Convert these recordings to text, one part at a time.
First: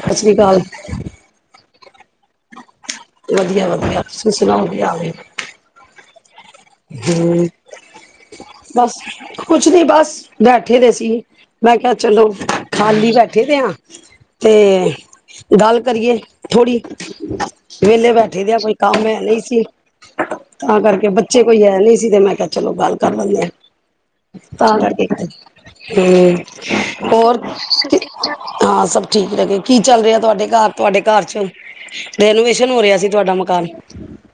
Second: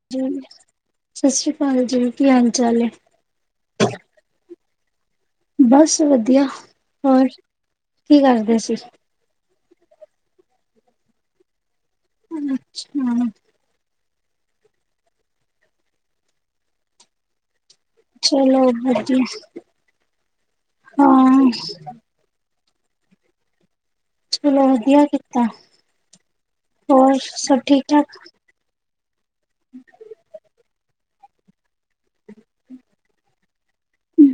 ਸਤਿ ਜੀ, ਸ੍ਰੀ ਅਕਾਲ ਸਤਿ ਸ੍ਰੀ ਅਕਾਲ ਜੀ। ਕੀ, ਹਾਲ -ਚਾਲ ਏ। ਆ ਵੀ [inaudible] ਬਸ, ਵਧੀਆ। ਹੋਰ, ਕੀ ਕਰਦੇ ਸੀ? ਬਸ ਕੁਛ ਨੀ ਬਸ ਬੈਠੇ ਦੇ ਸੀ, ਮੈਂ ਕਿਹਾ ਚਲੋ ਅੱਛਾ ਖਾਲੀ ਬੈਠੇ ਦੇ ਆ। ਤੇ ਗੱਲ ਕਰੀਏ, ਥੋੜ੍ਹੀ ਵਿਹਲੇ ਬੈਠੇ ਦੇ ਆ ਚਲੋ ਕੋਈ ਕੰਮ ਹੈ, ਵਧੀਆ ਨਹੀਂ ਸੀ ਤਾਂ ਕਰਕੇ ਬੱਚੇ ਹਾਂ ਕੋਈ ਹੈ ਨਹੀਂ ਸੀ ਤੇ ਮੈਂ ਕਿਹਾ ਚਲੋ ਗੱਲ ਕਰਨ ਲੈਣੇ ਆ। ਚਲੋ ਤਾ ਵਧੀਆ ਕਰਕੇ, ਕੀਤਾ ਹੂੰ ਹੋਰ ਸਭ ਠੀਕ ਠਾਕ ਹਾਂ ਸਭ ਠੀਕ ਰਹੇ ਕੀ ਚੱਲ ਰਿਹਾ ਤੁਹਾਡੇ ਘਰ ਤੁਹਾਡੇ ਘਰ ਚ ਰਨੋਵੇਸ਼ਨ ਹੋ ਰਿਹਾ ਸੀ, ਤੁਹਾਡਾ ਮਕਾਨ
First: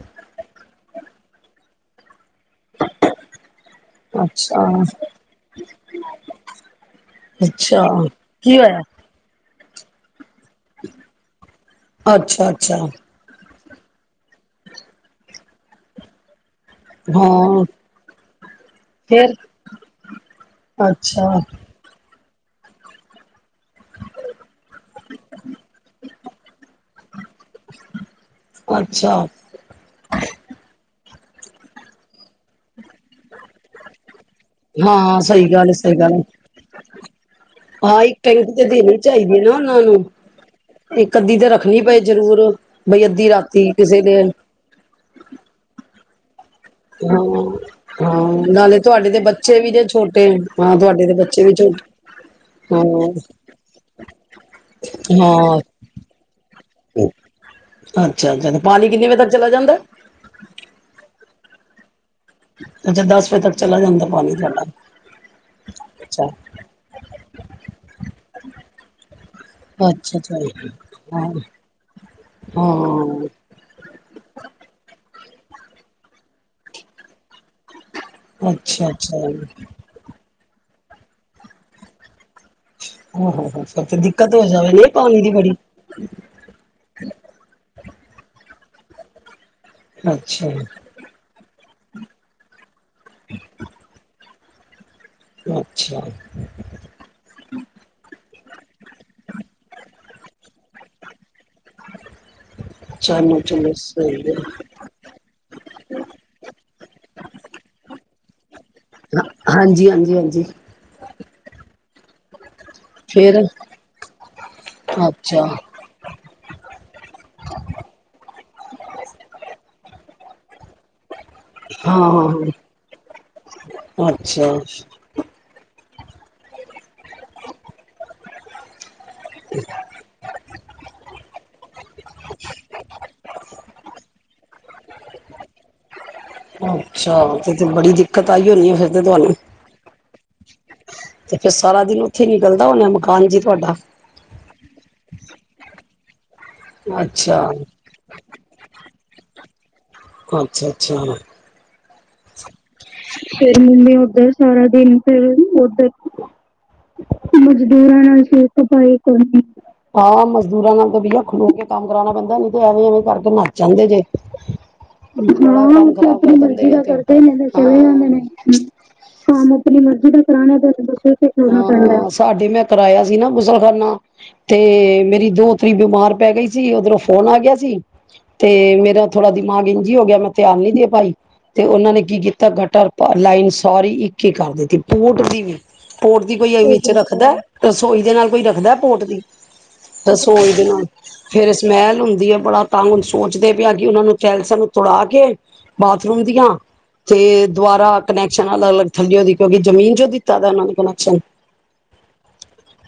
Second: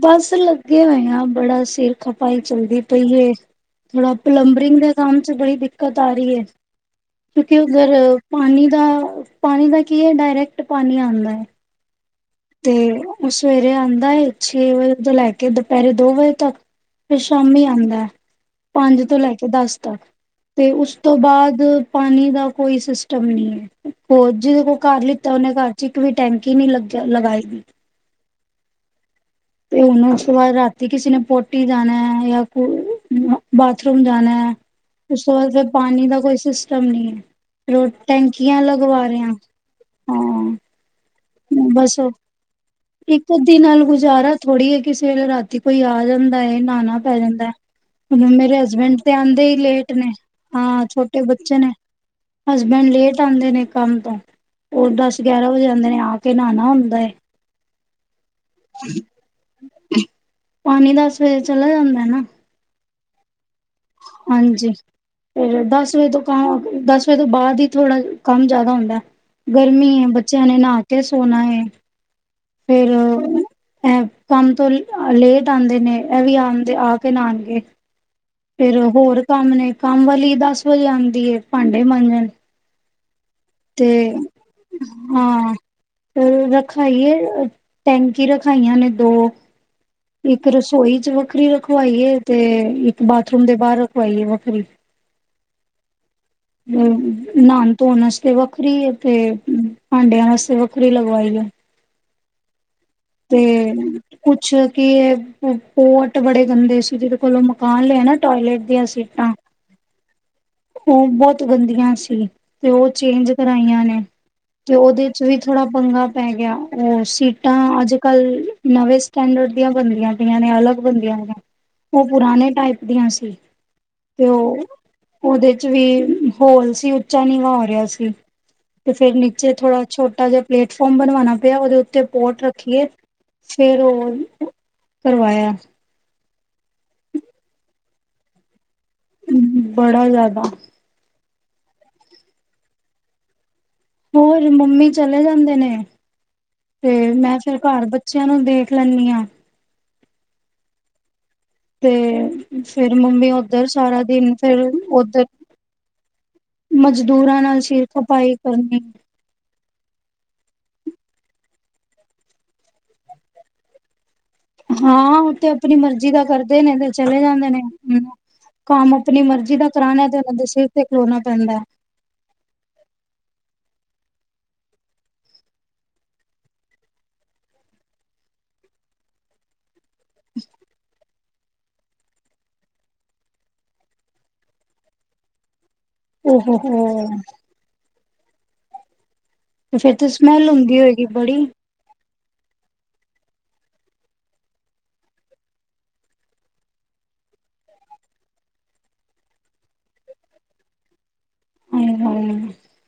ਬਸ ਲੱਗੇ ਹੋਏ ਆ ਬੜਾ ਸਿਰ ਖਪਾਈ ਚੱਲਦੀ ਪਈ ਏ, ਥੋੜਾ ਅੱਛਾ ਪਲੰਬਰਿੰਗ ਦੇ ਕੰਮ ਚ ਬੜੀ ਦਿੱਕਤ ਆ ਰਹੀ ਹੈ। ਕਿਉਂਕਿ, ਅੱਛਾ ਉੱਧਰ ਕੀ ਪਾਣੀ ਦਾ ਹੋਇਆ ਪਾਣੀ ਦਾ ਕੀ ਐ, ਡਾਇਰੈਕਟ ਪਾਣੀ ਆਦਾ ਹੈ। ਅੱਛਾ ਤੇ -ਅੱਛਾ। ਉਹ ਸਵੇਰੇ ਆਂਦਾ ਏ, ਛੇ ਵਜੇ ਤੋਂ ਲੈ ਕੇ ਦੁਪਹਿਰੇ ਦੋ ਵਜੇ ਤੱਕ ਫਿਰ ਸ਼ਾਮੀ ਹਾਂ ਆਦਾ ਏ, ਪੰਜ ਤੋਂ ਲੈ ਫੇਰ ਕੇ ਦਸ ਤੱਕ ਤੇ ਉਸ ਤੋਂ ਅੱਛਾ ਬਾਅਦ ਪਾਣੀ ਦਾ ਕੋਈ ਸਿਸਟਮ ਨੀ ਹੈ ਹੋਰ ਜਿਹਦੇ ਕੋਲ ਘਰ ਲਿੱਤਾ ਉਹਨੇ ਘਰ ਚ ਇੱਕ ਵੀ ਟੈਂਕੀ ਨੀ ਲੱਗੀ ਲਗਾਏਗੀ। ਅੱਛਾ ਤੇ ਹੁਨ ਉਸ ਤੋਂ ਬਾਅਦ ਰਾਤੀ ਕਿਸੇ ਨੇ ਪੋਟੀ ਜਾਣਾ ਯਾ ਬਾਥਰੂਮ ਜਾਣਾ ਹੈ ਹਾਂ ਉਸ ਤੋਂ ਸਹੀ ਬਾਅਦ ਫਿਰ ਗੱਲ ਸਹੀ ਪਾਣੀ ਦਾ ਗੱਲ ਕੋਈ ਸਿਸਟਮ ਨਹੀਂ ਹੈ, ਫੋ ਹਾਂ ਇੱਕ ਟੈਂਕੀ ਟੈਂਕੀਆਂ ਤੇ ਦੇਣੀ ਲਗਵਾ ਰਿਹਾ ਹਾਂ। ਕੱਦੀ ਤੇ ਰੱਖਣੀ ਬਸ ਪਏ ਜਰੂਰ ਇੱਕ ਅੱਧੀ ਨਾਲ ਗੁਜ਼ਾਰਾ ਥੋੜ੍ਹੀ ਹੈ, ਕਿਸੇ ਵੇਲੇ ਰਾਤੀ ਕੋਈ ਆ ਜਾਦਾ ਨਹਾਣਾ ਪੈ ਹਾਂ ਜਾਂਦਾ ਹਾਂ ਮੇਰੇ ਨਾਲੇ ਹਸਬੈਂਡ ਤੁਹਾਡੇ ਤੇ ਦੇ ਆਦੇ ਹੀ ਬੱਚੇ ਵੀ ਲੇਟ ਨੇ ਛੋਟੇ ਹਾਂ, ਤੁਹਾਡੇ ਦੇ ਛੋਟੇ ਵੀ ਬੱਚੇ ਨੇ ਛੋਟੇ ਹਸਬੈਂਡ ਹਾਂ ਲੇਟ ਆਦੇ ਨੇ ਕੰਮ ਤੋਂ ਉਹ ਦਸ ਗਿਆਰਾਂ ਹਾਂ ਵਜੇ ਆਦੇ ਨੇ ਆ ਕੇ ਨਹਾਣਾ ਹੁੰਦਾ। ਹਾਂ ਅੱਛਾ ਅੱਛਾ ਪਾਣੀ ਕਿੰਨੇ ਵਜੇ ਤੱਕ ਚਲਾ ਜਾਂਦਾ। ਪਾਣੀ ਦਸ ਵਜੇ ਚਲਾ ਜਾਂਦਾ ਨਾ ਅੱਛਾ ਦਸ ਵਜੇ ਤੱਕ ਚਲਾ ਜਾਂਦਾ ਪਾਣੀ ਤੁਹਾਡਾ ਹਾਂਜੀ ਫਿਰ ਦਸ ਵਜੇ ਤੋਂ ਅੱਛਾ ਕੰਮ ਦਸ ਵਜੇ ਤੋਂ ਬਾਅਦ ਹੀ ਥੋੜਾ ਕੰਮ ਜ਼ਿਆਦਾ ਹੁੰਦਾ ਗਰਮੀ ਹੈ ਅੱਛਾ ਬੱਚਿਆਂ ਨੇ ਨਹਾ ਕੇ ਅੱਛਾ ਹਾਂ ਸੋਨਾ ਏ। ਫੇਰ ਹਾਂ ਅ ਕੰਮ ਤੋਂ ਲੇਟ ਆਦੇ ਨੇ ਇਹ ਵੀ ਆਦੇ ਆ ਕੇ ਨਾਣਗੇ। ਫੇਰ ਅੱਛਾ ਹੋਰ ਅੱਛਾ ਕੰਮ ਨੇ ਕੰਮ ਵਾਲੀ ਦੱਸ ਵਜੇ ਆਦੀ ਏ ਭਾਂਡੇ ਮਾਂਜਣ। ਆਹ ਫਿਰ ਤੇ ਦਿੱਕਤ ਹੋ ਜਾਵੇ ਨਹੀਂ ਪਾਣੀ ਦੀ ਬੜੀ ਹਾਂ ਫਿਰ ਰਖਾਈਏ ਟੈਂਕੀ ਰਖਾਈਆਂ ਨੇ ਦੋ ਇੱਕ ਅੱਛਾ ਰਸੋਈ ਚ ਵੱਖਰੀ ਰੱਖ ਖਵਾਈਏ ਤੇ ਇ ਬਾਥਰੂਮ ਦੇ ਬਾਹਰ ਰਖਵਾਈਏ ਵਾ। ਵਖਰੀ ਅੱਛਾ, ਹੂੰ ਨਹਾਣ ਧੋਣ ਵਾਸਤੇ ਵੱਖਰੀ ਏ। ਤੇ ਭਾਂਡਿਆਂ ਵਾਸਤੇ ਵੱਖ ਵੱਖਰੀ ਲਗਵਾਈ ਐ। ਤੇ ਚਲੋ ਚਲੋ ਸਹੀ ਕੁਛ ਹੈ ਕੀ ਪੋਟ ਬੜੇ ਗੰਦੇ ਸੀ, ਜਿਹਦੇ ਕੋਲੋਂ ਮਕਾਨ ਲਏ ਨਾ ਟੋਇਲੇਟ ਦੀਆਂ ਸੀਟਾਂ ਹਾਂਜੀ ਹਾਂਜੀ ਹਾਂਜੀ ਉਹ ਬਹੁਤ ਗੰਦੀਆਂ ਸੀ। [inaudible] ਤੇ ਉਹ ਚੇਂਜ ਫੇਰ ਕਰਾਈਆਂ ਨੇ ਤੇ ਉਹਦੇ ਚ ਵੀ ਅੱਛਾ ਥੋੜਾ ਪੰਗਾ ਪੈ ਗਿਆ, ਉਹ ਸੀਟਾਂ ਅੱਜ- ਕੱਲ ਨਵੇਂ ਸਟੈਂਡਰਡ ਦੀਆਂ ਬਣਦੀਆਂ। ਆਂ ਨੇ ਅਲੱਗ ਬਣਦੀਆਂ ਨੇ। ਹਾਂ ਉਹ ਹਾਂ ਪੁਰਾਣੇ ਟਾਈਪ ਦੀਆਂ ਸੀ ਹਾਂ ਤੇ ਅੱਛਾ ਉਹ ਉਹਦੇ ਚ ਵੀ ਹੋਲ ਸੀ, ਉੱਚਾ ਨੀਵਾਂ ਹੋ ਰਿਹਾ ਸੀ। ਤੇ ਫੇਰ ਨੀਚੇ ਥੋੜਾ ਛੋਟਾ ਜਿਹਾ ਪਲੇਟ ਫੋਮ ਬਣਵਾਣਾ ਪਿਆ ਉਹਦੇ ਉੱਤੇ ਪੋਟ ਰੱਖੀਏ, ਫੇਰ ਉਹ ਕਰਵਾਇਆ। ਅੱਛਾ ਤੇ ਤੇ ਬੜੀ ਦਿੱਕਤ ਆਈ ਹੋਣੀ ਐ ਫੇਰ ਤੇ ਤਹਾਨੂੰ [inaudible] ਤੇ ਫਿਰ ਸਾਰਾ ਦਿਨ ਉੱਥੇ ਨਿਕਲਦਾ ਹੋਣਾ ਮਕਾਨ ਚੀ ਤੁਹਾਡਾ ਹੋਰ ਮੰਮੀ ਚਲੇ ਜਾਂਦੇ ਨੇ। ਤੇ ਮੈਂ ਅੱਛਾ ਫਿਰ ਘਰ ਬੱਚਿਆਂ ਨੂੰ ਦੇਖ ਲੰਨੀ ਆਂ। ਅੱਛਾ, ਅੱਛਾ। ਤੇ ਫੇਰ ਮੰਮੀ ਫੇਰ ਓਧਰ ਮੰਮੀ ਸਾਰਾ ਉੱਧਰ ਦਿਨ ਫਿਰ ਸਾਰਾ ਦਿਨ ਓਧਰ ਫਿਰ ਉੱਧਰ ਮਜ਼ਦੂਰਾਂ ਨਾਲ ਸਿਰ ਮਜ਼ਦੂਰਾਂ ਨਾਲ ਖਪਾਈ ਸਿਰ ਕਰਨੀ। ਖਪਾਈ ਕਰਨੀ ਹਾਂ ਮਜ਼ਦੂਰਾਂ ਨਾਲ ਤਾਂ ਬਈਆ ਖਲੋ ਕੇ ਕੰਮ ਕਰਾਣਾ ਪੈਂਦਾ, ਨੀ ਤੇ ਐਵੇਂ- ਐਵੇਂ ਕਰਕੇ ਨੱਸ ਜਾਂਦੇ ਜੇ ਹਾਂ ਉਹ ਤੇ ਆਪਣੀ ਮਰਜ਼ੀ ਦਾ ਕਰਦੇ ਨੇ ਤੇ ਚ ਇੰਨੇ ਦਿਨ ਥੋੜੇ ਹੁੰਦੇ ਨੇ ਆਪਣੀ ਮਰਜ਼ੀ ਦਾ ਆਪ ਕਰਾਣਾ ਮਰਜ਼ੀ ਤੇ ਦਾ ਉਹਨਾਂ ਦੇ ਸਿਰ ਤੇ ਖਲੋਣਾ ਪੈਂਦਾ। ਕਰਾਨਾ [inaudible] ਸਾਡੇ ਮੈਂ ਕਰਵਾਇਆ ਸੀ ਨਾ ਗੁਸਲਖਾਨਾ ਤੇ ਮੇਰੀ ਦੋਹਤਰੀ ਬਿਮਾਰ ਪੈ ਗਈ ਸੀ, ਉਧਰੋਂ ਫੋਨ ਆ ਗਿਆ ਸੀ ਤੇ ਮੇਰਾ ਥੋੜਾ ਦਿਮਾਗ ਇੰ ਹੋ ਗਿਆ ਮੈਂ ਧਿਆਨ ਨੀ ਦੇ ਪਾਈ। ਤੇ ਉਹਨਾਂ ਨੇ ਕੀ ਕੀਤਾ ਗਟਰ ਲਾਈਨ ਸਾਰੀ ਇੱਕ ਹੀ ਕਰ ਦਿੱਤੀ ਪੋਰਟ ਦੀ ਵੀ ਪੋਰਟ ਦੀ ਓ ਹੋ ਕੋਈ ਅਮੀ ਚ ਹੋ ਰੱਖਦਾ ਰਸੋਈ ਦੇ ਨਾਲ ਕੋਈ ਰੱਖਦਾ ਪੋਟ ਦੀ ਫੇਰ ਤੇ ਸਮੈਲ ਰਸੋਈ ਦੇ ਹੁੰਦੀ ਨਾਲ ਹੋਏਗੀ ਬੜੀ ਫੇਰ ਸਮੈਲ ਹੁੰਦੀ ਆ ਬੜਾ ਤੰਗ ਸੋਚਦੇ ਪਿਆ ਕਿ ਉਹਨਾਂ ਨੂੰ ਚੈਲ ਸਾਨ ਤੜਾ ਕੇ ਬਾਥਰੂਮ ਦੀਆਂ ਤੇ ਦੁਬਾਰਾ ਕਨੈਕਸ਼ਨ ਅਲੱਗ ਅਲੱਗ ਥੱਲੀਓ ਦੀ ਕਿਉਂਕਿ ਜ਼ਮੀਨ ਚੋਂ ਦਿੱਤਾ ਦਾ ਉਹਨਾਂ ਨੇ ਕਨੈਕਸ਼ਨ ਹਾਏ ਹਾਏ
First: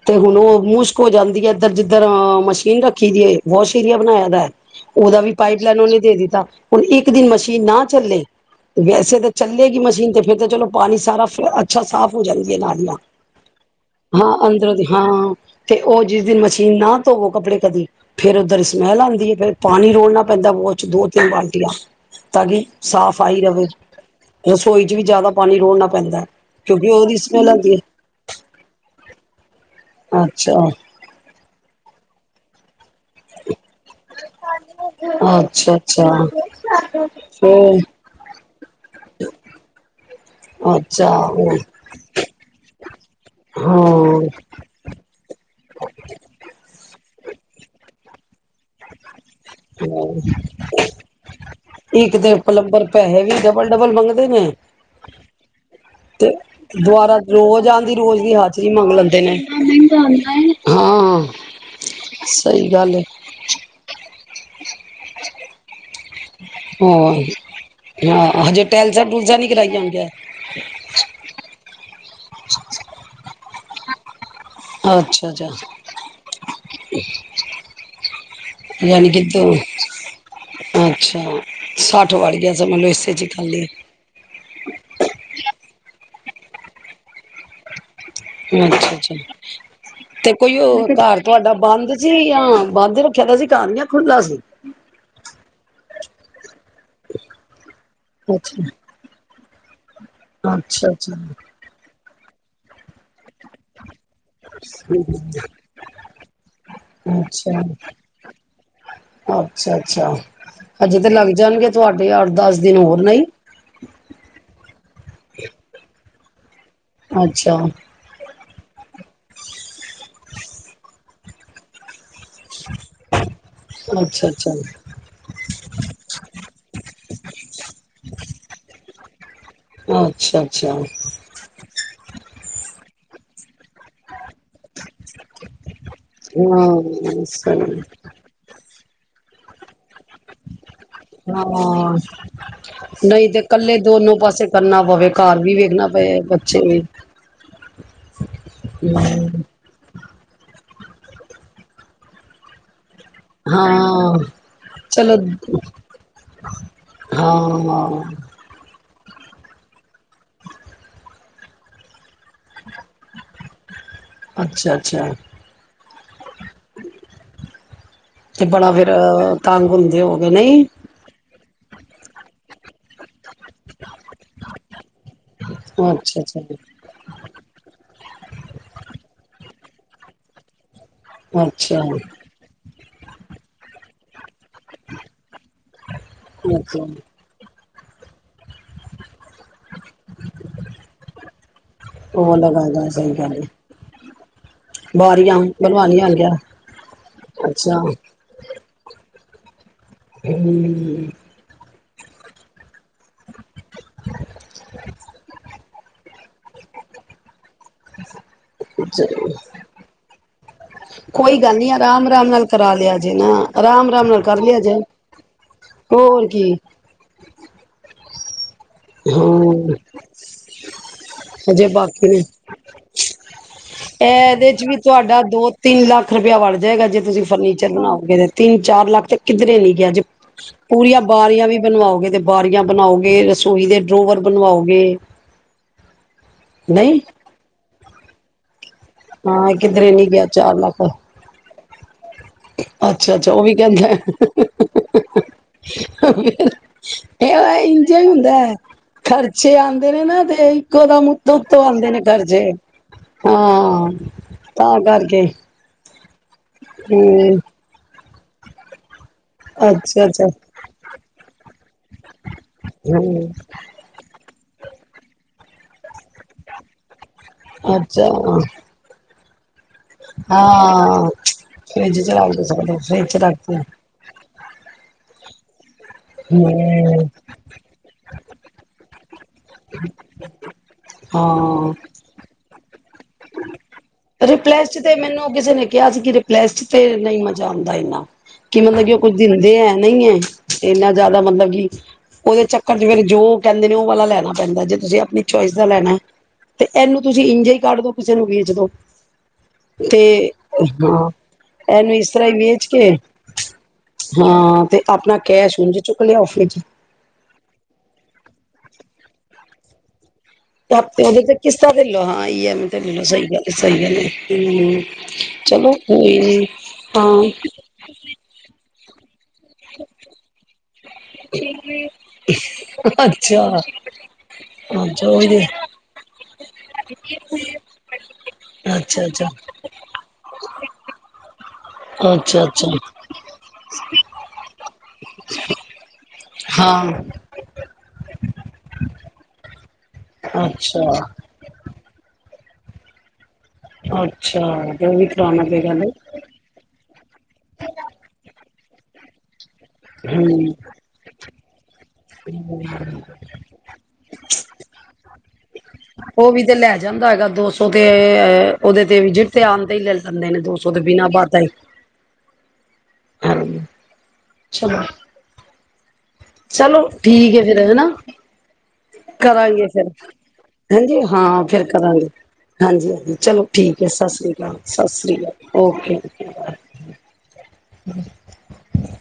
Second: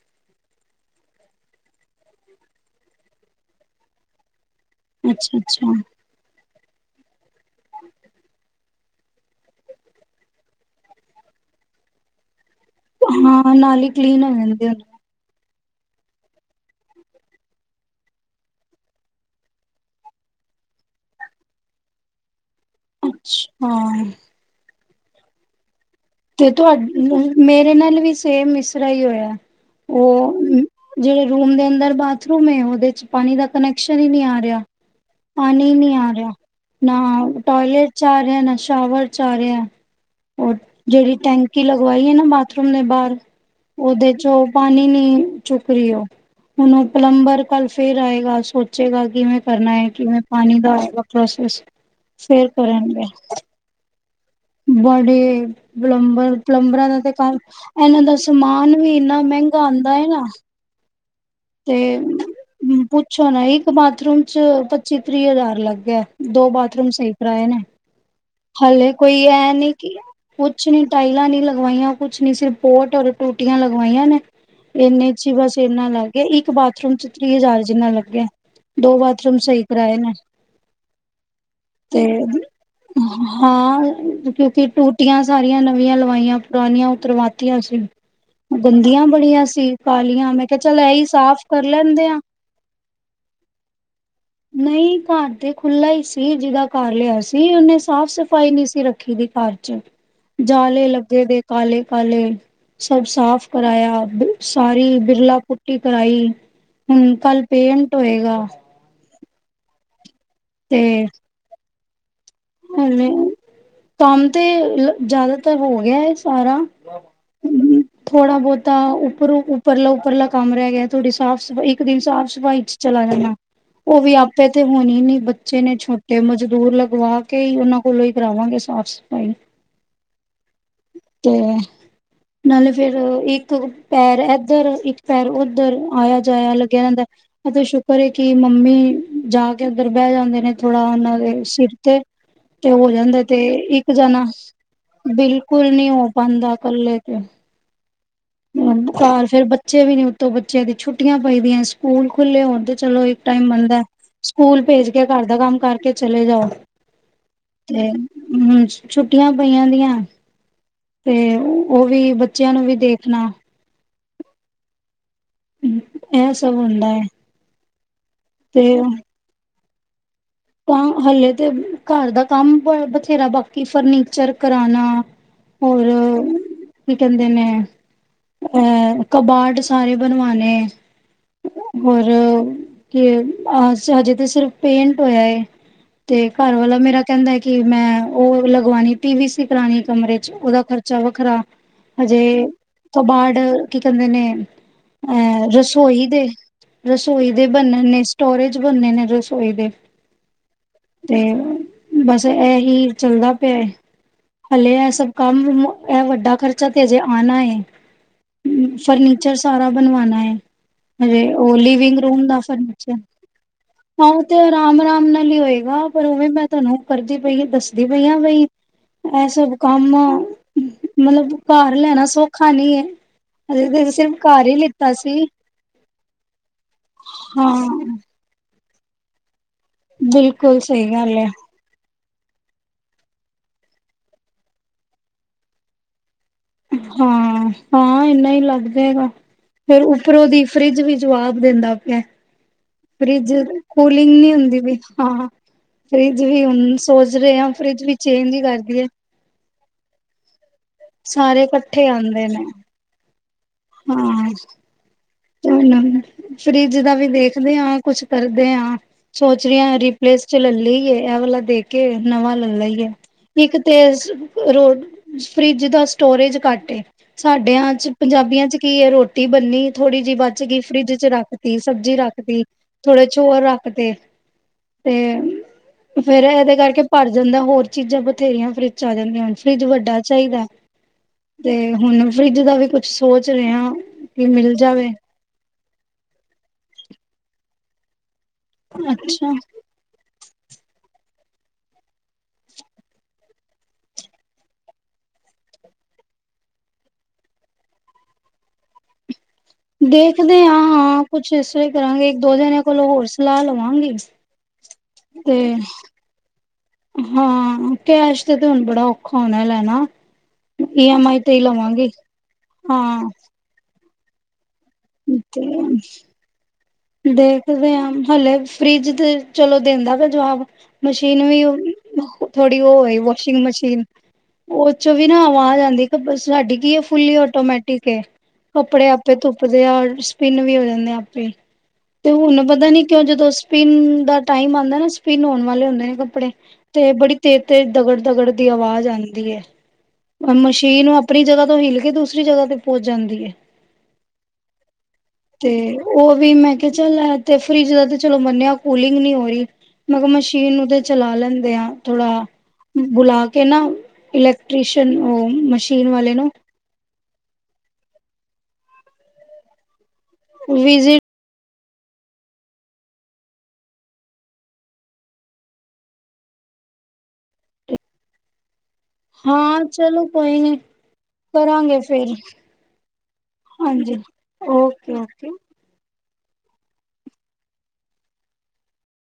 ਤੇ ਹੁਣ ਉਹ ਮੁਸ਼ਕ ਹੋ ਜਾਂਦੀ ਹੈ ਇੱਧਰ ਜਿੱ ਉੱਧਰ ਮਸ਼ੀਨ ਰੱਖੀ ਦੀ ਹੈ ਬਹੁਤ ਸ਼ੀਰੀਆ ਬਣਾਇਆ ਦਾ ਹੈ ਉਹਦਾ ਵੀ ਅੱਛਾ ਪਾਈਪ ਅੱਛਾ ਲੈਣ ਉਹਨੇ ਦੇ ਦਿੱਤਾ ਹੁਣ ਇਕ ਦਿਨ ਮਸੀਂ ਕਿ ਨਾ ਚੱਲੇ ਵੈਸੇ ਤਾਂ ਚੱਲੇਗੀ ਮਸ਼ੀਨ ਤੇ ਫਿਰ ਤਾਂ ਚਲੋ ਪਾਣੀ ਸਾਰਾ ਅੱਛਾ ਸਾਫ਼ ਹੋ ਜਾਵੇ ਲਾੜੀਆਂ ਹਾਂ ਨਾਲ ਹੀ ਕਲੀਨ ਹੋ ਹਾਂ ਜਾਂਦੇ ਅੰਦਰੋਂ ਦੀ ਹੋਣੇ ਹਾਂ ਤੇ ਉਹ ਜਿਸ ਦਿਨ ਮਸ਼ੀਨ ਨਾ ਧੋਵੋ ਕੱਪੜੇ ਕਦੀ ਫੇਿਰ ਉੱਧਰ ਸਮੈਲ ਆਉਂਦੀ ਹੈ ਫਿਰ ਪਾਣੀ ਰੋੜਨਾ ਪੈਂਦਾ ਵ ਚ ਦੋ ਤਿੰਨ ਬਾਲਟੀਆਂ ਤਾਂ ਕਿ ਸਾਫ਼ ਆਈ ਰਹੇ ਅੱਛਾ ਰਸੋਈ ਚ ਵੀ ਜ਼ਿਆਦਾ ਪਾਣੀ ਰੋਣ ਨਾਲ ਤੇ ਤੁਹਾਡੇ ਮੇਰੇ ਨਾਲ ਵੀ ਸੇਮ ਇਸਰਾ ਹੀ ਹੋਇਆ ਹੈ ਉਹ ਅੱਛਾ ਜਿਹੜੇ ਰੂਮ ਦੇ ਅੰਦਰ ਬਾਥਰੂਮ ਮੈਂ ਉਹਦੇ ਚ ਪਾਣੀ ਦਾ ਕਨੈਕਸ਼ਨ ਹੀ ਨਹੀਂ ਆ ਰਿਹਾ ਪਾਣੀ ਅੱਛਾ ਨਹੀਂ ਆ ਅੱਛਾ ਰਿਹਾ ਨਾ ਫੇਰ ਟੋਇਲੇਟ ਚ ਆ ਰਿਹਾ ਨਾ ਸ਼ਾਵਰ ਚ ਆ ਰਿਹਾ ਅੱਛਾ ਜਿਹੜੀ ਟੈਂਕੀ ਲਗਵਾਈ ਹੈ ਨਾ ਬਾਥਰੂਮ ਦੇ ਬਾਹਰ ਉਹਦੇ ਹਾਂ ਚ ਉਹ ਪਾਣੀ ਨੀ ਚੁੱਕ ਰਹੀ ਉਹ ਪਲੰਬਰ ਕੱਲ ਫੇਰ ਆਏਗਾ। ਸੋਚੇਗਾ ਕਿਵੇੈਂ ਕਰਨਾ ਹੈ ਕਿਵੇਂ ਪਾਣੀ ਦਾ ਪ੍ਰੋਸਸ ਇੱਕ ਤੇ ਫਿਰ ਪਲੰਬਰ ਕਰਨਗੇ। ਪੈਸੇ ਵੀ ਡਬਲ ਡਬਲ ਮੰਗਦੇ ਨੇ ਬੜੀ ਤੇ ਦੁਬਾਰਾ ਰੋਜ਼ ਆਨਦੀ ਇਹਨਾਂ ਦਾ ਰੋਜ਼ ਦੀ ਹਾਜ਼ਰੀ ਸਮਾਨ ਮੰਗ ਵੀ ਲੈਂਦੇ ਇੰਨਾ ਨੇ ਮਹਿੰਗਾ ਆਉਂਦਾ ਹੈ ਨਾ ਹਾਂ। ਤੇ ਸਹੀ ਗੱਲ ਹੈ ਪੁੱਛੋ ਨਾ ਇੱਕ ਬਾਥਰੂਮ ਚ ਪੱਚੀ ਤੀਹ ਹਜ਼ਾਰ ਲੱਗ ਗਿਆ ਹੇ। ਦੋ ਬਾਥਰੂਮ ਸਹੀ ਹੋਰ ਕਰਾਏ ਨੇ। ਹਾਂ ਹਜੇ ਹਲੇ ਟੈਲਸਾਂ ਕੋਈ ਟੂਲਸਾਂ ਇਹ ਨੀ ਕਰਾਈਆਂ ਕਿ ਹੋਣਗੀਆਂ ਕੁਛ ਨੀ ਟਾਈਲਾਂ ਨੀ ਲਗਵਾਈਆਂ। ਕੁਛ ਨੀ ਸਿਰਫ ਪੋਰਟ ਹੋਰ ਟੂਟੀਆਂ ਲਗਵਾਈਆਂ ਨੇ। ਇੰਨੇ ਚ ਅੱਛਾ ਹੀ ਅੱਛਾ ਬਸ ਇਨਾ ਲੱਗ ਗਿਆ ਇੱਕ ਬਾਥਰੂਮ ਚ ਤੀਹ ਹਜ਼ਾਰ ਜਿੰਨਾ ਲੱਗ ਗਿਆ, ਦੋ ਯਾਨੀ ਕਿ ਬਾਥਰੂਮ ਸਹੀ ਕਰਾਏ ਨੇ। ਅੱਛਾ ਤੇ ਸੱਠ ਵੜ ਗਿਆ ਸਮਝ ਲਓ ਇਸੇ ਚ ਹੀ ਖਾਲੀ ਹਾਂ ਕਿਉਂਕਿ ਟੂਟੀਆਂ ਸਾਰੀਆਂ ਨਵੀਆਂ ਲਵਾਈਆਂ ਪੁਰਾਣੀਆਂ ਉਤਰਵਾਤੀਆਂ ਸੀ। ਅੱਛਾ ਗੰਦੀਆਂ ਅੱਛਾ ਬੜੀਆਂ ਸੀ ਤੇ ਕਾਲੀਆਂ ਮੈਂ ਕੋਈ ਕਿਹਾ ਉਹ ਚੱਲ ਇਹੀ ਘਰ ਸਾਫ਼ ਤੁਹਾਡਾ ਕਰ ਬੰਦ ਲੈਂਦੇ ਸੀ ਆ, ਜਾਂ ਬੰਦ ਰੱਖਿਆ ਦਾ ਸੀ ਘਰ ਜਾਂ ਖੁੱਲਾ ਸੀ ਨਹੀਂ ਘਰ ਤੇ ਖੁੱਲਾ ਹੀ ਸੀ ਜਿਹਦਾ ਘਰ ਲਿਆ ਸੀ ਉਹਨੇ ਸਾਫ਼ ਸਫ਼ਾਈ ਨਹੀਂ ਸੀ ਅੱਛਾ ਰੱਖੀ ਦੀ ਘਰ ਚ ਜਾਲੇ ਅੱਛਾ ਅੱਛਾ ਲੱਗੇ ਦੇ ਕਾਲੇ ਕਾਲੇ ਸਭ ਸਾਫ ਕਰਾਇਆ ਸਾਰੀ ਬਿਰਲਾ ਪੁੱਟੀ ਕਰਾਈ ਹੁਣ ਕੱਲ ਅੱਛਾ ਪੇਂਟ ਹੋਏਗਾ। ਅੱਛਾ ਅੱਛਾ ਹਜੇ ਤੇ ਲੱਗ ਜਾਣਗੇ ਤੁਹਾਡੇ ਦਸ ਦਿਨ ਹੋਰ ਹਲੇ ਨਹੀਂ ਕੰਮ ਤੇ ਜ਼ਿਆਦਾਤਰ ਹੋ ਗਿਆ ਹੈ। ਸਾਰਾ ਅੱਛਾ ਹਮ ਥੋੜਾ ਬਹੁਤਾ ਉੱਪਰ ਉੱਪਰਲਾ ਉੱਪਰਲਾ ਕੰਮ ਰਹਿ ਗਿਆ ਥੋੜੀ ਸਾਫ਼ ਸਫ਼ਾਈ ਇੱਕ ਦਿਨ ਸਾਫ਼ ਈ ਚ ਚਲਾ ਜਾਣਾ, ਉਹ ਵੀ ਅੱਛਾ ਆਪੇ ਅੱਛਾ ਤੇ ਹੋਣ ਹੀ ਨੀ ਬੱਚੇ ਨੇ ਛੋਟੇ ਮਜ਼ਦੂਰ ਲਗਵਾ ਉਹਨਾਂ ਕੋਲੋਂ ਹੀ ਕਰਾਵਾਂਗੇ ਸਾਫ਼ ਸਫ਼ਾਈ। ਅੱਛਾ ਅੱਛਾ ਤੇ ਨਾਲੇ ਫੇਰ ਇੱਕ ਪੈਰ ਇਕ ਪੈਰ ਉਧਰ ਆਇਆ ਜਾਇਆ ਲੱਗਿਆ ਹਾਂ ਦਾ ਸਹੀ ਸ਼ੁਕਰ ਹ ਕਿ ਮੰਮੀ ਜਾ ਕੇ ਬਹਿ ਜਾਂਦੇ ਨੇ ਥੋੜਾ ਉਹਨਾਂ ਦੇ ਸਿਰ ਹਾਂ ਤੇ ਤੇ ਹੋ ਜਾਂਦੇ ਨਹੀਂ ਤੇ ਕੱਲੇ ਇੱਕ ਦੋਨੋ ਪਾਸੇ ਕਰਨਾ ਪਵੇ ਘਰ ਜਾਣਾ--ਬਿਲਕੁ ਵੀ ਕੋਈ ਵੇਖਣਾ ਨਹੀਂ ਹੋ ਪਏ ਪਾਉਂਦਾ ਬੱਚੇ ਵੀ ਇਕੱਲੇ ਕੋ ਘਰ ਫੇਰ ਬੱਚੇ ਵੀ ਨੀੱ ਤੋਂ ਬੱਚਿਆਂ ਦੀ ਛੁੱਟੀਆਂ ਪਈਦੀਆਂ ਸਕੂਲ ਖੁੱਲ੍ਹੇ ਹੋਣ ਤੇ ਚਲੋ ਟਾਈਮ ਬਣਦਾ ਹਾਂ ਸਕੂਲ ਭੇਜ ਕੇ ਚਲੋ ਘਰ ਦਾ ਕੰਮ ਕਰਕੇ ਚਲੇ ਜਾਓ ਤੇ ਹਾਂ ਹਮ ਛੁੱਟੀਆਂ ਪਈਆਂ ਦੀਆਂ ਤੇ ਉਹ ਵੀ ਬੱਚਿਆਂ ਨੂੰ ਵੀ ਦੇਖ ਸੁਣਾ? ਅੱਛਾ-ਅੱਛਾ। ਇਹ ਸਭ ਹੁੰਦਾ ਐ। ਤੇ ਬੜਾ ਫੇਰ ਤਾਂਗ ਹੁੰਦੇ ਓ ਤਾਂ ਹਲੇ ਤੇ ਘਰ ਦਾ ਕੰਮ ਬੇਰਾ ਬਾਕੀ ਫਰਨੀਚਰ ਕਰਾਨਾ ਹੋਰ ਅੱਛਾ ਅੱਛਾ ਕੀ ਕਹਿੰਦੇ ਨੇ, ਅੰ ਕਬਾਡ ਸਾਰੇ ਬਣਵਾਨੇ ਅੱਛਾ। ਕਿਐ, ਹਜੇ ਜੇ ਤੇ, ਸਿਰਫ ਹੋਇਆ ਏ ਤੇ ਘਰ ਵਾਲਾ ਅੱਛਾ ਮੇਰਾ ਕਹਿੰਦਾ ਕਿ ਮੈਂ ਉਹ ਲਗਵਾਣੀ ਪੀ ਵੀ ਸੀ ਪੁਰਾਣੀ ਕਮਰੇ 'ਚ ਉਹਦਾ ਖਰਚਾ ਵੱਖਰਾ ਉਹ ਹਜੇ ਲਗਾਦਾ ਕ ਸਹੀ ਗੱਲ ਬਾਹਡ ਏ, ਕੀ ਕਹਿੰਦੇ ਨੇ [unintelligible] ਐ ਬਾਰੀਆਂ ਰਸੋਈ ਬਣਵਾਣੀਆਂ ਦੇ ਹੋਣਗੀਆਂ ਰਸੋਈ ਅੱਛਾ ਦੇ--ਬਨਨੋ ਹੂੰ ਨੇ ਸਟੋਰੇਜ ਬੰਨਨੇ ਨੇ ਰਸੋਈ ਦੇ ਹੂੰ ਤੇ ਬਸ ਇਹੀ ਚੱਲਦਾ ਪਿਆ ਹਲੇ ਇਹ ਸਭ ਕੰਮ, ਇਹ ਵੱਡਾ ਖਰਚਾ ਤੇ ਹਜੇ ਆਣਾ ਏ। ਫਰਨੀਚਰ ਸਾਰਾ ਬਣਵਾਨਾ ਐ, ਹਜੇ ਕੋਈ ਉਹ ਗੱਲ ਨੀ ਲਿਵਿੰਗ ਆਰਾਮ ਰੂਮ ਆਰਾਮ ਦਾ ਨਾਲ ਕਰਾ ਫਰਨੀਚਰ ਲਿਆ ਜੇ ਨਾ ਆਰਾਮ ਆਰਾਮ ਹਾਂ ਉਹ ਨਾਲ ਤੇ ਕਰ ਲਿਆ ਜੇ ਆਰਾਮ-ਆਰਾਮ ਨਾਲ ਹੀ ਹੋਏਗਾ ਪਰ, ਹੋਰ ਉਵੇ ਮੈਂ ਕੀ ਤੁਹਾਨੂੰ ਕਰਦੀ ਪਈ ਦੱਸਦੀ ਪਈ ਆ ਬਈ ਇਹ ਸਭ ਹਾਂ ਕੰਮ ਮਤਲਬ ਹਜੇ ਘਰ ਲੈਣਾ ਬਾਕੀ ਨੇ ਸੌਖਾ ਨੀ ਏ। ਅਜੇ ਸਿਰਫ ਘਰ ਹੀ ਲਿੱਤਾ ਸੀ ਕਿਰਪਿਆ ਵ ਏਗਾ ਜੇ ਤੁਸੀਂ ਹਾਂ। ਫਰਨੀਚਰ ਬਣਾਓਗੇ ਤੇ ਤਿੰਨ ਚਾਰ-ਲੱਖ ਤੇ ਕਿੱਧਰੇ ਨੀ ਗਿਆ ਜੇ ਬਿਲਕੁਲ ਸਹੀ ਪੂਰੀਆਂ ਗੱਲ ਏ ਬਾਰੀਆਂ ਵੀ ਬਣਵਾਓਗੇ ਤੇ ਬਾਰੀਆਂ ਬਣਾਓ ਗੇ ਰਸੋਈ ਦੇ ਡਰੋਵਰ ਬਣਵਾਓਗੇ। ਨਹੀਂ ਹਾਂ। ਹਾਂ, ਇੰਨਾ ਹੀ ਲੱਗਦਾ ਗਾ ਹਾਂ ਫੇਰ ਕਿਧਰੇ ਨੀ ਗਿਆ ਉੱਪਰੋਂ ਦੀ, ਚਾਰ ਫਰਿਜ ਲੱਖ ਵੀ ਜਵਾਬ ਦੇਂਦਾ ਪਿਆ। ਅੱਛਾ ਫਰਿੱਜ ਅੱਛਾ ਉਹ ਵੀ ਕਹਿੰਦਾ ਕੂਲਿੰਗ ਨਹੀਂ ਹੁੰਦੀ ਪਈ ਹਾਂ, ਫਰਿਜ ਵੀ ਹੁਣ ਸੋਚ ਰਹੇ ਆ, ਫਰਿੱਜ ਵੀ ਚੇਂਜ ਹੀ ਕਰਦੀ ਹੈ। ਛੇ ਆਉਂਦੇ ਨੇ ਨਾ, ਤੇ ਥੋੜ੍ਹਾ ਮੋਟੇ ਤੋਂ ਇਕੱਠੇ ਆਂਦੇ ਨੇ ਆਉਂਦੇ ਖਰਚੇ ਹਾਂ ਤਾਂ ਕਰਕੇ ਹੂੰ ਫਰਿਜ ਦਾ ਵੀ ਹਮ ਦੇਖਦੇ ਹਾਂ ਕੁਛ ਕਰਦੇ ਹਾਂ ਸੋਚ ਰਹੀ ਹ ਅੱਛਾ ਰੀਪਲੇਸ ਅੱਛਾ ਚ ਲੈ ਲਈਏ ਇਹ ਵਾਲਾ ਦੇਖ ਕੇ ਨਵਾਂ ਲੈ ਲਈਏ ਹਮ ਇੱਕ ਤੇ ਔਰ ਫਰਿੱਜ ਦਾ ਸਟੋਰੇਜ ਘੱਟ ਸਾਡਿਆਂ ਚ ਅੱਛਾ ਪੰਜਾਬੀਆਂ ਚ ਕੀ ਹੈ ਰੋਟੀ ਬੰਨੀ ਥੋੜ੍ਹੀ ਜਿਹੀ ਬਚ ਗਈ ਫਰਿੱਜ ਚ ਹਾਂ ਰੱਖ ਤੀ ਸਬਜ਼ੀ ਫਰਿੱਜ ਚ ਰੱਖ ਰੱਖਤੀ ਦੋ ਸਕਦੇ ਥੋੜੇ ਫਰਿੱਜ ਚ ਚੋਲ ਰੱਖਦੇ ਰੱਖ ਤੇ ਤੇ ਫੇਰ ਇਹਦੇ ਕਰਕੇ ਹਮ ਭਰ ਜਾਂਦਾ ਹੋਰ ਚੀਜ਼ਾਂ ਬਥੇਰੀਆਂ ਫਰਿੱਜ ਚ ਆ ਜਾਂਦੀਆਂ ਫਰਿੱਜ ਵੱਡਾ ਚਾਹੀਦਾ ਤੇ ਹਾਂ ਹੁਣ ਫਰਿੱਜ ਦਾ ਵੀ ਕੁ ਸੋਚ ਰਿਹਾ ਰਿਪਲੇਸ ਤੇ ਮੈਨੂੰ ਕਿਸੇ ਨੇ ਕਿਹਾ ਸੀ ਕਿ ਰਿਪਲੇਸਟ ਤੇ ਨਹੀਂ ਮਚ ਹੁੰਦਾ ਐਨਾ ਕਿ ਮਤਲਬ ਕਿ ਉਹ ਕੁੱਝ ਅੱਛਾ। ਦਿੰਦੇ ਹੈ ਨਹੀਂ ਹੈ ਇਨ੍ਹਾਂ ਜ਼ਿਆਦਾ ਮਤਲਬ ਕਿ ਉਹਦੇ ਚੱਕਰ ਚ ਫਿਰ ਜੋ ਕਹਿੰਦੇ ਨੇ ਉਹ ਵਾਲਾ ਲੈਣਾ ਪੈਂਦਾ ਜੇ ਤੁਸੀਂ ਆਪਣੀ ਚੋਇਸ ਦਾ ਲੈਣਾ ਤੇ ਇਹਨੂੰ ਤੁਸੀਂ ਇੰਜੇ ਹੀ ਕੱਢ ਦੋ ਕਿਸੇ ਨੂੰ ਵੇਚ ਦੋ ਤੇ ਦੇਖਦੇ ਹਾਂ ਹਾਂ ਕੁਛ ਇਸ ਲਈ ਇਹਨੂੰ ਕਰਾਂਗੇ ਇਸ ਇੱਕ ਤਰ੍ਹਾਂ ਦੋ ਹੀ ਜਣੇ ਵੇਚ ਕੋਲੋਂ ਕੇ ਹੋਰ ਸਲਾਹ ਲਵਾਂਗੇ ਹਾਂ ਤੇ ਆਪਣਾ ਤੇ ਕੈਸ਼ ਉਝ ਚੁੱਕ ਲਿਆਓ ਫਰਿੱਜ ਹਾਂ ਕੈਸ਼ ਤੇ ਹੁਣ ਬੜਾ ਔਖਾ ਹੋਣਾ ਲੈ ਨਾ ਤੇ ਉਹਦੇ ਤੇ ਕਿਸਤਾਂ ਤੇ ਲੈ ਲਓ ਹੈ ਈ ਐੱਮ ਆਈ ਤੇ ਲੈਲੋ ਹਾਂ। ਸਹੀ ਗੱਲ ਸਹੀ ਗੱਲ ਹੂੰ। ਤੇ ਚਲੋ ਕੋਈ ਨੀ ਹਾਂ ਦੇਖਦੇ ਹਲੇ ਫਰਿੱਜ ਦੇ ਚਲੋ ਦਿੰਦਾ ਫੇਰ ਜਵਾਬ ਮਸ਼ੀਨ ਵੀ ਥੋੜੀ ਉਹ ਹੋਈ ਵਾਸ਼ਿੰਗ ਅੱਛਾ ਮਸ਼ੀਨ ਉਹ ਚੋਂ ਵੀ ਅੱਛਾ ਨਾ ਉਹੀ ਆਵਾਜ਼ ਆਉਂਦੀ ਸਾਡੀ ਕੀ ਹੈ ਫੁਲੀ ਆਟੋਮੈਟਿਕ ਏ ਕੱਪੜੇ ਅੱਛਾ ਆਪੇ ਅੱਛਾ ਧੁੱਪਦੇ ਆ ਓਰ ਪਿੰਨ ਵੀ ਹੋ ਜਾਂਦੇ ਆ ਆਪੇ। ਤੇ ਅੱਛਾ ਹੁਣ ਪਤਾ ਅੱਛਾ ਨੀ ਕਿਉਂ ਜਦੋਂ ਸਪਿੰਨ ਦਾ ਟਾਈਮ ਆਂਦਾ ਨਾ ਸਪਿੰਨ ਹੋਣ ਵਾਲੇ ਹੁੰਦੇ ਨੇ ਕਪ ਕੱਪੜੇ ਤੇ ਹਾਂ ਬੜੀ ਤੇਜ਼ ਤੇਜ਼ ਦਗੜ ਦਗੜ ਦੀ ਆਵਾਜ਼ ਆਂਦੀ ਹੈ। ਮਸ਼ੀਨ ਅੱਛਾ ਨੂੰ ਆਪਣੀ ਜਗ੍ਹਾ ਤੋਂ ਹਿਲ ਦੂਸਰੀ ਜਗਾ ਤੇ ਪਹੁੰਚ ਜਾਂਦੀ ਹੈ। ਅੱਛਾ ਦੇਵੀ ਕਰਾਣਾ ਤੇ ਪੇਗਾ ਨਈ। ਉਹ ਵੀ ਮੈਂ ਕਿਹਾ ਚੱਲ ਐ ਤੇ ਫਰਿਜ ਦਾ ਤੇ ਚਲੋ ਮੰਨਿਆ ਕੂਲਿੰਗ ਨਹੀ ਹੋ ਰਹੀ। ਮੈਂ ਕਿਹਾ ਮਸ਼ੀਨ ਹਮ ਨੂੰ ਤੇ ਚਲਾ ਲੈਂਦੇ ਆ ਥੋੜਾ ਬੁਲਾ ਕੇ ਨਾ ਇਲੈਕਟ੍ਰੀਸ਼ਨ ਉਹ ਮਸ਼ੀ ਸੀ਼ਨ ਵਾਲੇ ਨੂੰ। ਉਹ ਵੀ ਤੇ ਲੈ ਜਾਂਦਾ ਹੈਗਾ ਦੋ ਸੋ ਤੇ ਉਹਦੇ ਤੇ ਵਿਜਿਟ ਤੇ ਆਉਣ ਦੇ ਈ ਲੈ ਦੇ ਨੇ ਦੋ ਸੋ ਤੇ ਵਿਜਿਟ ਬਿਨਾਂ ਬਾਤਾਂ ਈ। [unintelligible] ਚਲੋ। ਚਲੋ। ਠੀਕ ਹੈ ਫੇਰ ਹੈਨਾ ਹਾਂ ਕਰਾਂਗੇ ਫਿਰ ਚਲੋ ਕੋਈ ਨੀ ਹਾਂਜੀ ਹਾਂ ਫਿਰ ਕਰਾਂਗੇ ਹਾਂਜੀ ਹਾਂਜੀ ਚਲੋ ਠੀਕ ਹੈ ਹਾਂਜੀ ਸਤਿ ਸ੍ਰੀ ਅਕਾਲ। ਸਤਿ ਓਕੇ ਸ਼੍ਰੀ ਓਕੇ ਅਕਾਲ। ਓਕੇ। [unintelligible]